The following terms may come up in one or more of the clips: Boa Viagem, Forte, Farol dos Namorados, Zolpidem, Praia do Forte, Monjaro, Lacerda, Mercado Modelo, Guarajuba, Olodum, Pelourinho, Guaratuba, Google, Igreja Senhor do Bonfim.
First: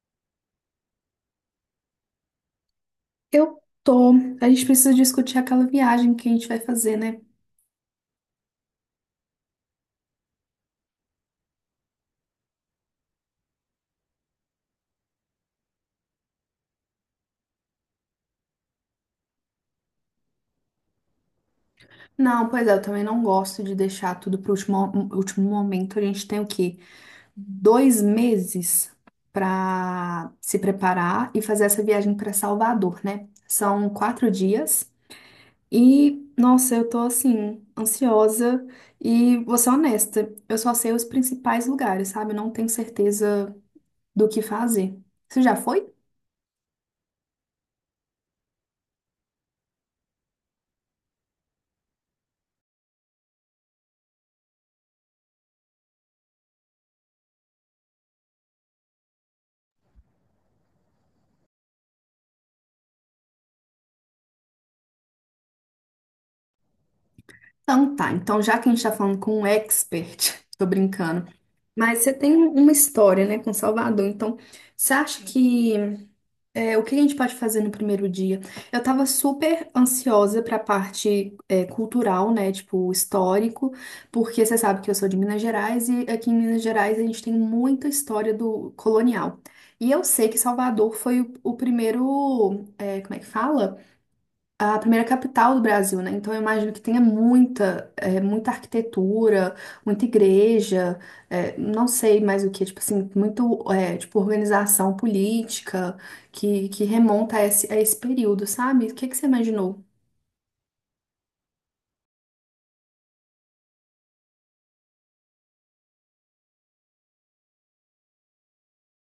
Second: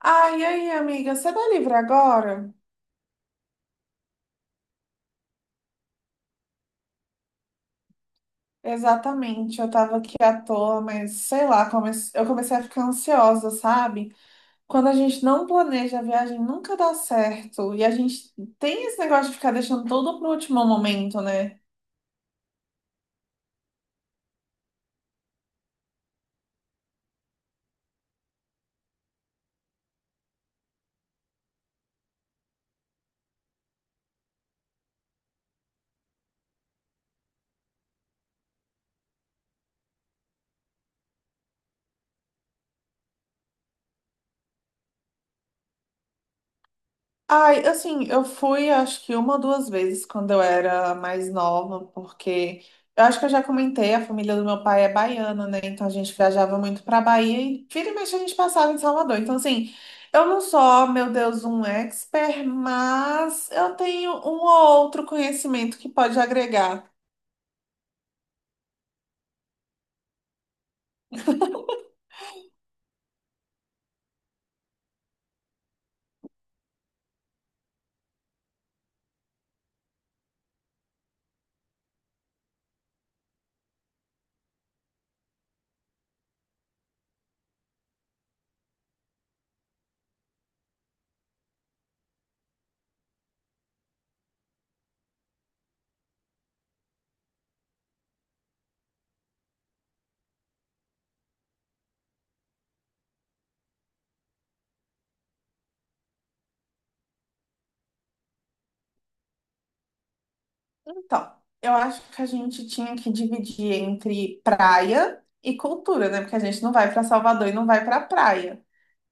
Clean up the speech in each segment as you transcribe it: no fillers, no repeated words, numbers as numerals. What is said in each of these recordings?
Ai, e aí, amiga, você tá livre agora? Eu tô. A gente precisa discutir aquela viagem que a gente vai fazer, né? Exatamente, eu tava aqui à toa, mas sei lá, eu comecei a ficar ansiosa, sabe? Quando a gente não planeja a viagem, nunca dá certo. E a gente tem esse negócio de ficar deixando tudo pro último momento, né? Não, pois é, eu também não gosto de deixar tudo pro último momento. A gente tem o quê? 2 meses pra se preparar e fazer essa viagem pra Salvador, né? São 4 dias e, nossa, eu tô assim, ansiosa e vou ser honesta, eu só sei os principais lugares, sabe? Eu não tenho certeza do que fazer. Você já foi? Ai, assim, eu fui acho que uma ou duas vezes quando eu era mais nova, porque eu acho que eu já comentei, a família do meu pai é baiana, né? Então a gente viajava muito pra Bahia e vira e mexe a gente passava em Salvador. Então, assim, eu não sou, oh, meu Deus, um expert, mas eu tenho um ou outro conhecimento que pode agregar. Então tá, então já que a gente tá falando com um expert, tô brincando, mas você tem uma história, né, com Salvador, então você acha que o que a gente pode fazer no primeiro dia? Eu tava super ansiosa pra parte cultural, né, tipo histórico, porque você sabe que eu sou de Minas Gerais e aqui em Minas Gerais a gente tem muita história do colonial. E eu sei que Salvador foi o primeiro, como é que fala? A primeira capital do Brasil, né? Então eu imagino que tenha muita arquitetura, muita igreja, não sei mais o que, tipo assim, muito, tipo organização política que remonta a esse período, sabe? O que que você imaginou? Então, eu acho que a gente tinha que dividir entre praia e cultura, né? Porque a gente não vai para Salvador e não vai para praia.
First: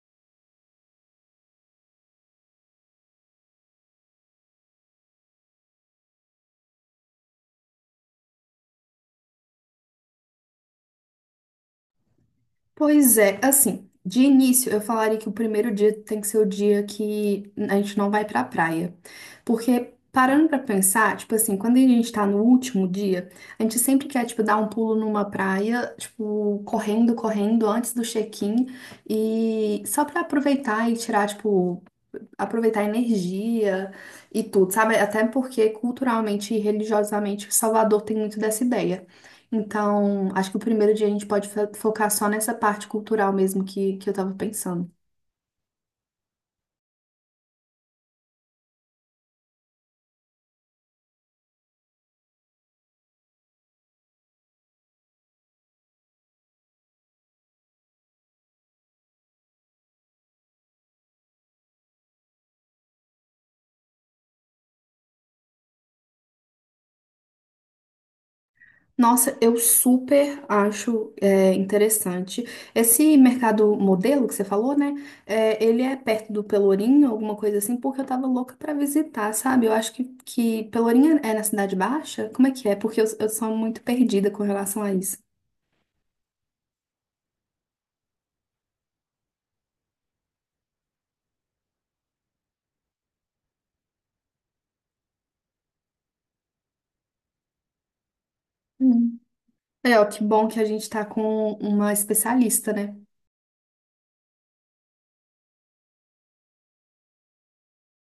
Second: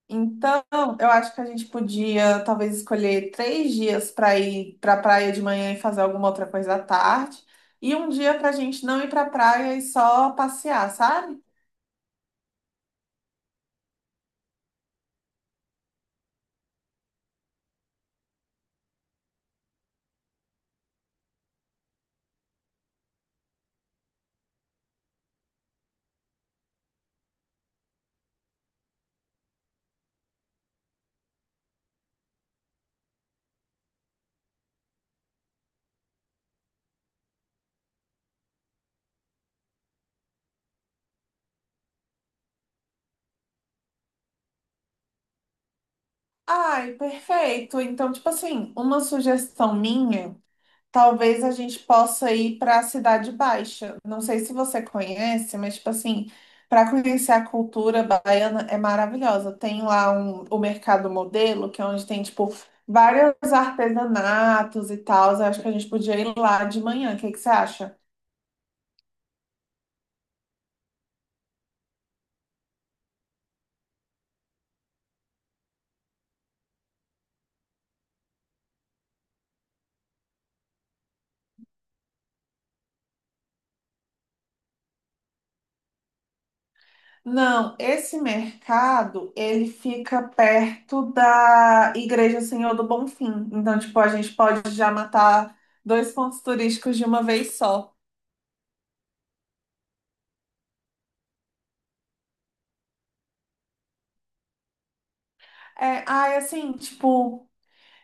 Então, eu acho que a gente podia talvez escolher três dias para ir para a praia de manhã e fazer alguma outra coisa à tarde, e um dia para a gente não ir para a praia e só passear, sabe? Pois é, assim, de início eu falaria que o primeiro dia tem que ser o dia que a gente não vai pra praia. Porque parando pra pensar, tipo assim, quando a gente tá no último dia, a gente sempre quer, tipo, dar um pulo numa praia, tipo, correndo, correndo antes do check-in e só pra aproveitar e tirar, tipo, aproveitar a energia e tudo, sabe? Até porque culturalmente e religiosamente Salvador tem muito dessa ideia. Então, acho que o primeiro dia a gente pode focar só nessa parte cultural mesmo que eu tava pensando. Ai, perfeito. Então, tipo assim, uma sugestão minha. Talvez a gente possa ir para a Cidade Baixa. Não sei se você conhece, mas tipo assim, para conhecer a cultura baiana é maravilhosa. Tem lá um, o Mercado Modelo, que é onde tem tipo vários artesanatos e tal. Eu acho que a gente podia ir lá de manhã. O que que você acha? Nossa, eu super acho interessante. Esse mercado modelo que você falou, né? É, ele é perto do Pelourinho, alguma coisa assim, porque eu tava louca pra visitar, sabe? Eu acho que Pelourinho é na Cidade Baixa? Como é que é? Porque eu sou muito perdida com relação a isso. Não, esse mercado, ele fica perto da Igreja Senhor do Bonfim. Então, tipo, a gente pode já matar dois pontos turísticos de uma vez só. É, ó, que bom que a gente tá com uma especialista, né? É, ai, assim, tipo,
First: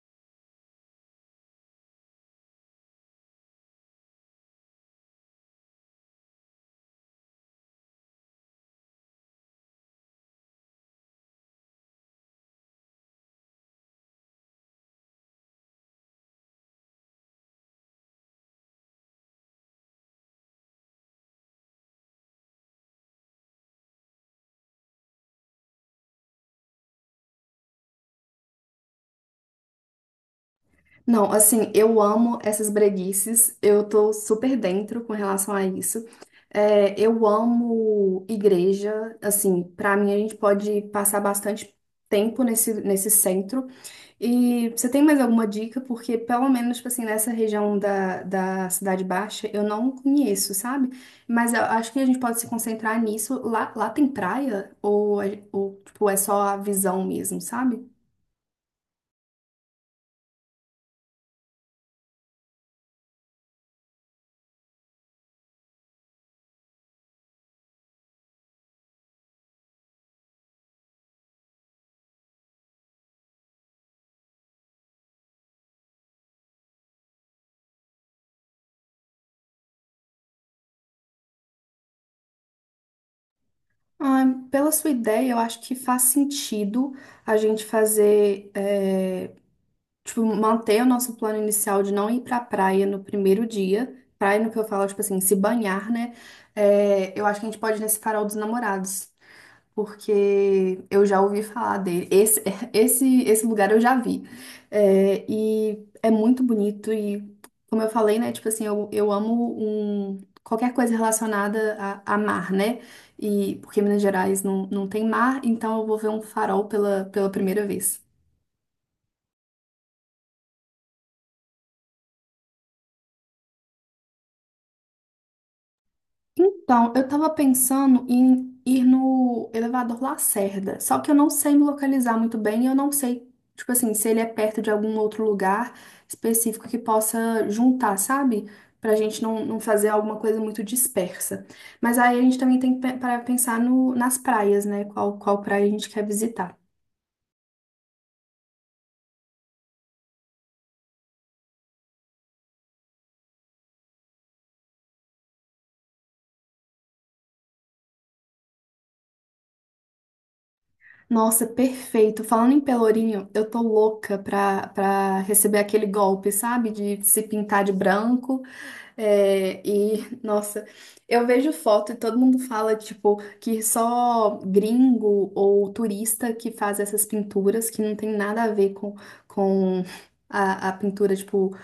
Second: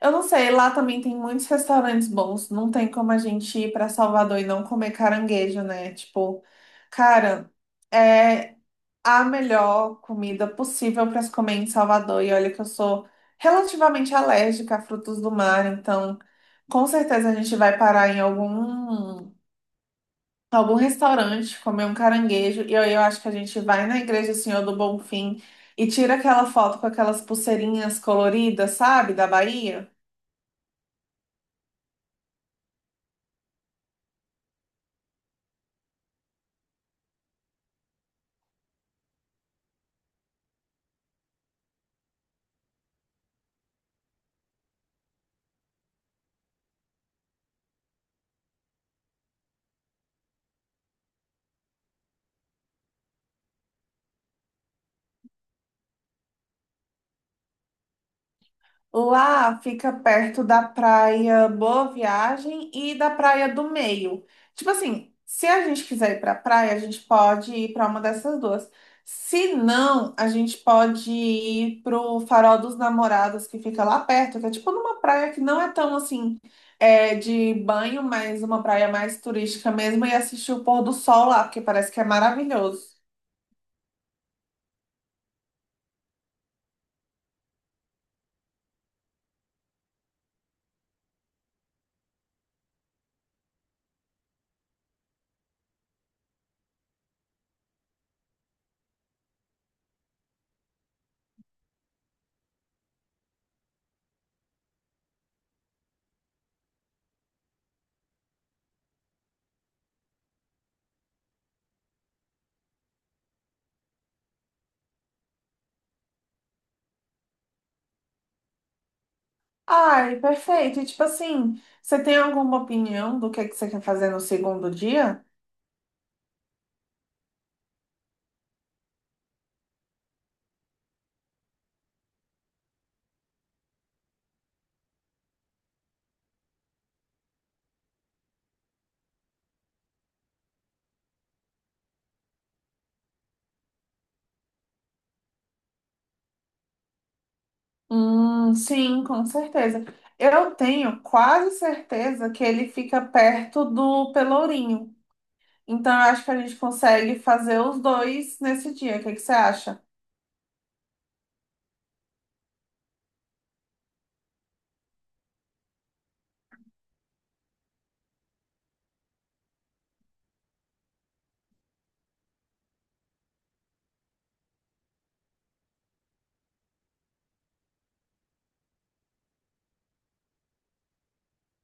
eu não sei, lá também tem muitos restaurantes bons. Não tem como a gente ir para Salvador e não comer caranguejo, né? Tipo, cara, é a melhor comida possível para se comer em Salvador. E olha que eu sou relativamente alérgica a frutos do mar, então com certeza a gente vai parar em algum restaurante, comer um caranguejo. E aí eu acho que a gente vai na Igreja Senhor do Bonfim e tira aquela foto com aquelas pulseirinhas coloridas, sabe, da Bahia. Não, assim, eu amo essas breguices, eu tô super dentro com relação a isso. É, eu amo igreja, assim, pra mim a gente pode passar bastante tempo nesse centro. E você tem mais alguma dica? Porque pelo menos, tipo assim, nessa região da Cidade Baixa, eu não conheço, sabe? Mas eu acho que a gente pode se concentrar nisso. Lá tem praia? Ou, ou tipo, é só a visão mesmo, sabe? Lá fica perto da praia Boa Viagem e da praia do Meio. Tipo assim, se a gente quiser ir pra praia, a gente pode ir pra uma dessas duas. Se não, a gente pode ir pro Farol dos Namorados, que fica lá perto, que é tipo numa praia que não é tão assim, é, de banho, mas uma praia mais turística mesmo, e assistir o pôr do sol lá, porque parece que é maravilhoso. Ah, pela sua ideia, eu acho que faz sentido a gente fazer, tipo, manter o nosso plano inicial de não ir pra praia no primeiro dia. Praia no que eu falo, tipo assim, se banhar, né? É, eu acho que a gente pode ir nesse farol dos namorados porque eu já ouvi falar dele. Esse, esse lugar eu já vi. É, e é muito bonito e, como eu falei, né, tipo assim, eu amo um, qualquer coisa relacionada a mar, né? E porque Minas Gerais não tem mar, então eu vou ver um farol pela primeira vez. Ai, perfeito. E tipo assim, você tem alguma opinião do que você quer fazer no segundo dia? Então, eu tava pensando em ir no elevador Lacerda, só que eu não sei me localizar muito bem e eu não sei, tipo assim, se ele é perto de algum outro lugar específico que possa juntar, sabe? Pra gente não fazer alguma coisa muito dispersa. Mas aí a gente também tem que parar pra pensar no, nas praias, né? Qual praia a gente quer visitar. Sim, com certeza. Eu tenho quase certeza que ele fica perto do Pelourinho. Então, eu acho que a gente consegue fazer os dois nesse dia. O que que você acha? Nossa, perfeito. Falando em Pelourinho, eu tô louca pra receber aquele golpe, sabe? De se pintar de branco. É, e, nossa, eu vejo foto e todo mundo fala, tipo, que só gringo ou turista que faz essas pinturas, que não tem nada a ver com a pintura, tipo,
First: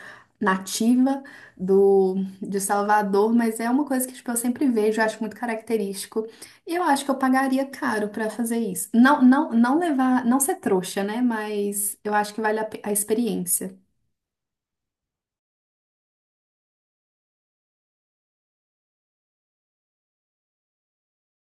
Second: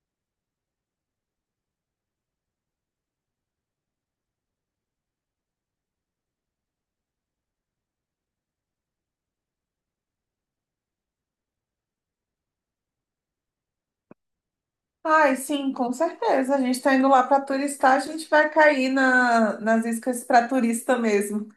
nativa de Salvador, mas é uma coisa que, tipo, eu sempre vejo, eu acho muito característico. Eu acho que eu pagaria caro pra fazer isso. Não, não, não levar, não ser trouxa, né? Mas eu acho que vale a experiência. Ai, sim, com certeza. A gente tá indo lá para turistar, a gente vai cair na, nas iscas para turista mesmo.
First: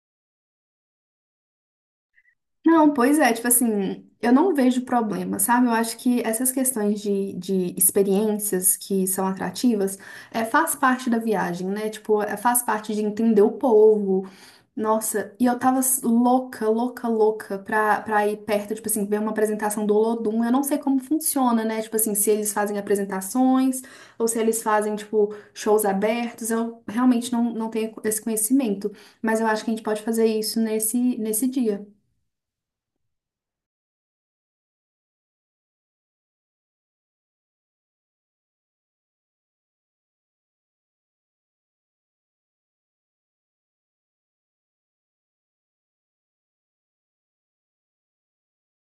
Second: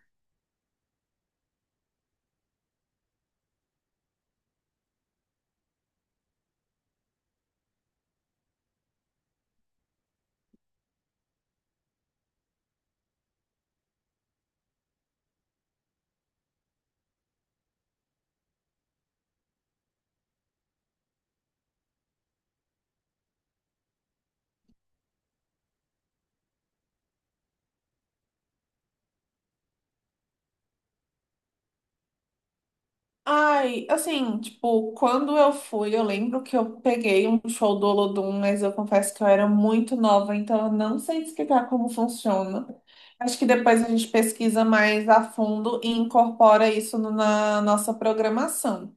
Não, pois é, tipo assim, eu não vejo problema, sabe? Eu acho que essas questões de experiências que são atrativas faz parte da viagem, né? Tipo, faz parte de entender o povo. Nossa, e eu tava louca, louca, louca pra ir perto, tipo assim, ver uma apresentação do Olodum. Eu não sei como funciona, né? Tipo assim, se eles fazem apresentações ou se eles fazem, tipo, shows abertos. Eu realmente não tenho esse conhecimento, mas eu acho que a gente pode fazer isso nesse dia. Ai, assim, tipo, quando eu fui, eu lembro que eu peguei um show do Olodum, mas eu confesso que eu era muito nova, então eu não sei te explicar como funciona. Acho que depois a gente pesquisa mais a fundo e incorpora isso na nossa programação.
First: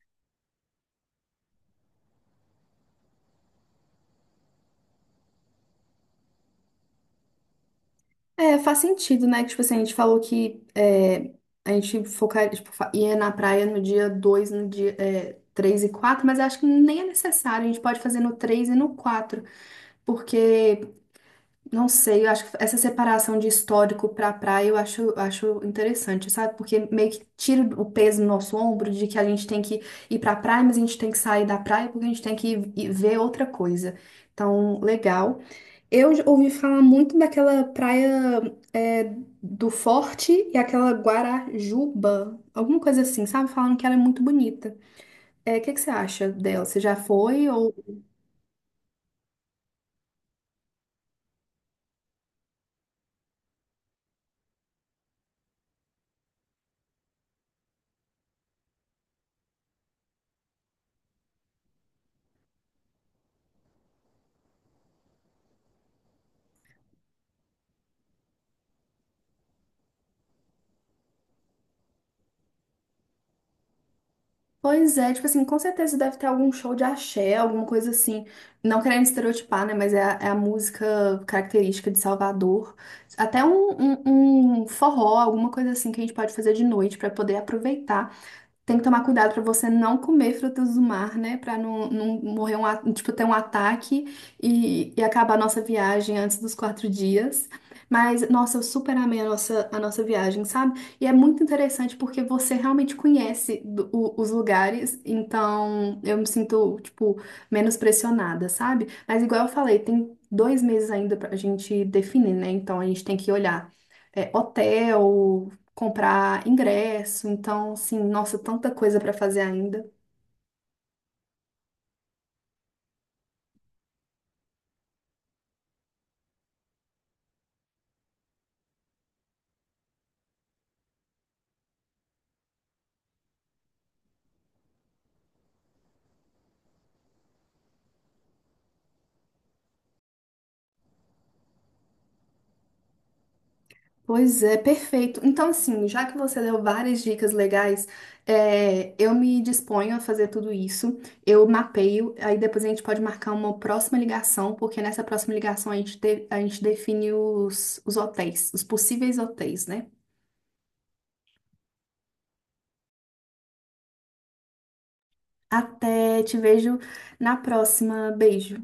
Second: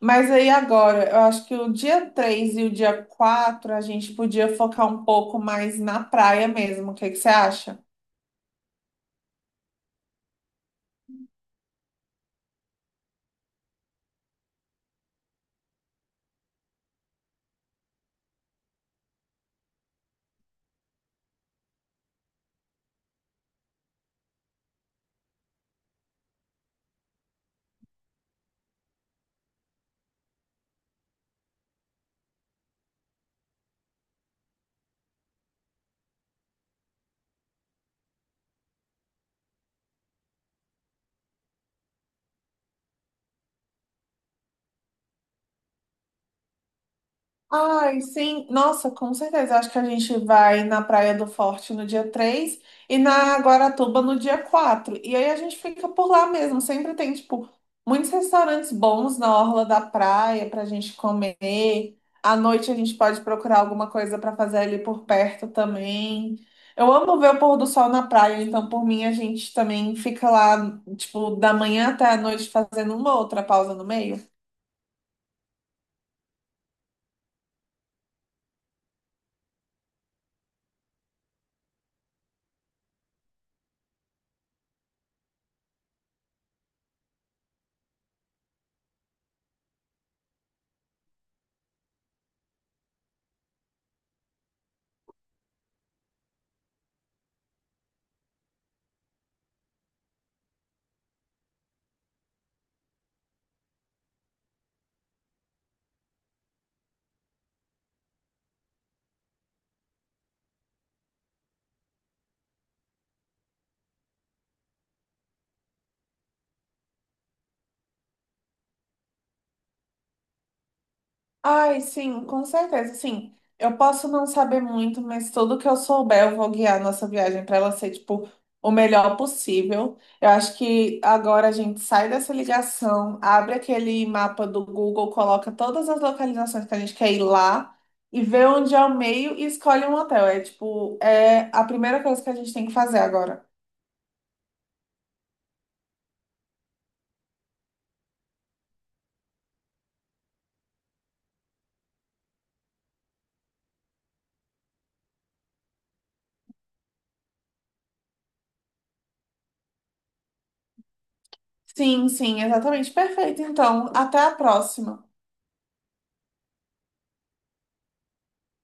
Mas aí agora, eu acho que o dia 3 e o dia 4 a gente podia focar um pouco mais na praia mesmo. O que que você acha? É, faz sentido, né? Que, tipo assim, a gente falou que a gente focar, tipo, ia na praia no dia dois, no dia 3 e quatro, mas eu acho que nem é necessário. A gente pode fazer no 3 e no 4 porque não sei, eu acho que essa separação de histórico pra praia eu acho interessante, sabe? Porque meio que tira o peso do nosso ombro de que a gente tem que ir pra praia, mas a gente tem que sair da praia porque a gente tem que ir ver outra coisa. Então, legal. Eu já ouvi falar muito daquela praia é, do Forte e aquela Guarajuba, alguma coisa assim, sabe? Falando que ela é muito bonita. É, o que que você acha dela? Você já foi? Ai, sim. Nossa, com certeza. Acho que a gente vai na Praia do Forte no dia 3 e na Guaratuba no dia quatro. E aí a gente fica por lá mesmo. Sempre tem, tipo, muitos restaurantes bons na orla da praia pra gente comer. À noite a gente pode procurar alguma coisa pra fazer ali por perto também. Eu amo ver o pôr do sol na praia, então por mim a gente também fica lá, tipo, da manhã até a noite fazendo uma outra pausa no meio. Pois é, tipo assim, com certeza deve ter algum show de axé, alguma coisa assim. Não querendo estereotipar, né? Mas é a música característica de Salvador. Até um forró, alguma coisa assim que a gente pode fazer de noite pra poder aproveitar. Tem que tomar cuidado para você não comer frutas do mar, né? Para não morrer tipo, ter um ataque e acabar a nossa viagem antes dos 4 dias. Mas, nossa, eu super amei a nossa viagem, sabe? E é muito interessante porque você realmente conhece os lugares, então eu me sinto, tipo, menos pressionada, sabe? Mas, igual eu falei, tem 2 meses ainda pra gente definir, né? Então a gente tem que olhar. Hotel, comprar ingresso, então, assim, nossa, tanta coisa para fazer ainda. Ai, sim, com certeza. Sim, eu posso não saber muito, mas tudo que eu souber, eu vou guiar a nossa viagem para ela ser, tipo, o melhor possível. Eu acho que agora a gente sai dessa ligação, abre aquele mapa do Google, coloca todas as localizações que a gente quer ir lá e vê onde é o meio e escolhe um hotel. É, tipo, é a primeira coisa que a gente tem que fazer agora. Pois é, perfeito. Então, assim, já que você deu várias dicas legais, eu me disponho a fazer tudo isso. Eu mapeio, aí depois a gente pode marcar uma próxima ligação, porque nessa próxima ligação a gente define os hotéis, os possíveis hotéis, né? Sim, sim, exatamente. Perfeito. Então, até a próxima. Até te vejo na próxima. Beijo.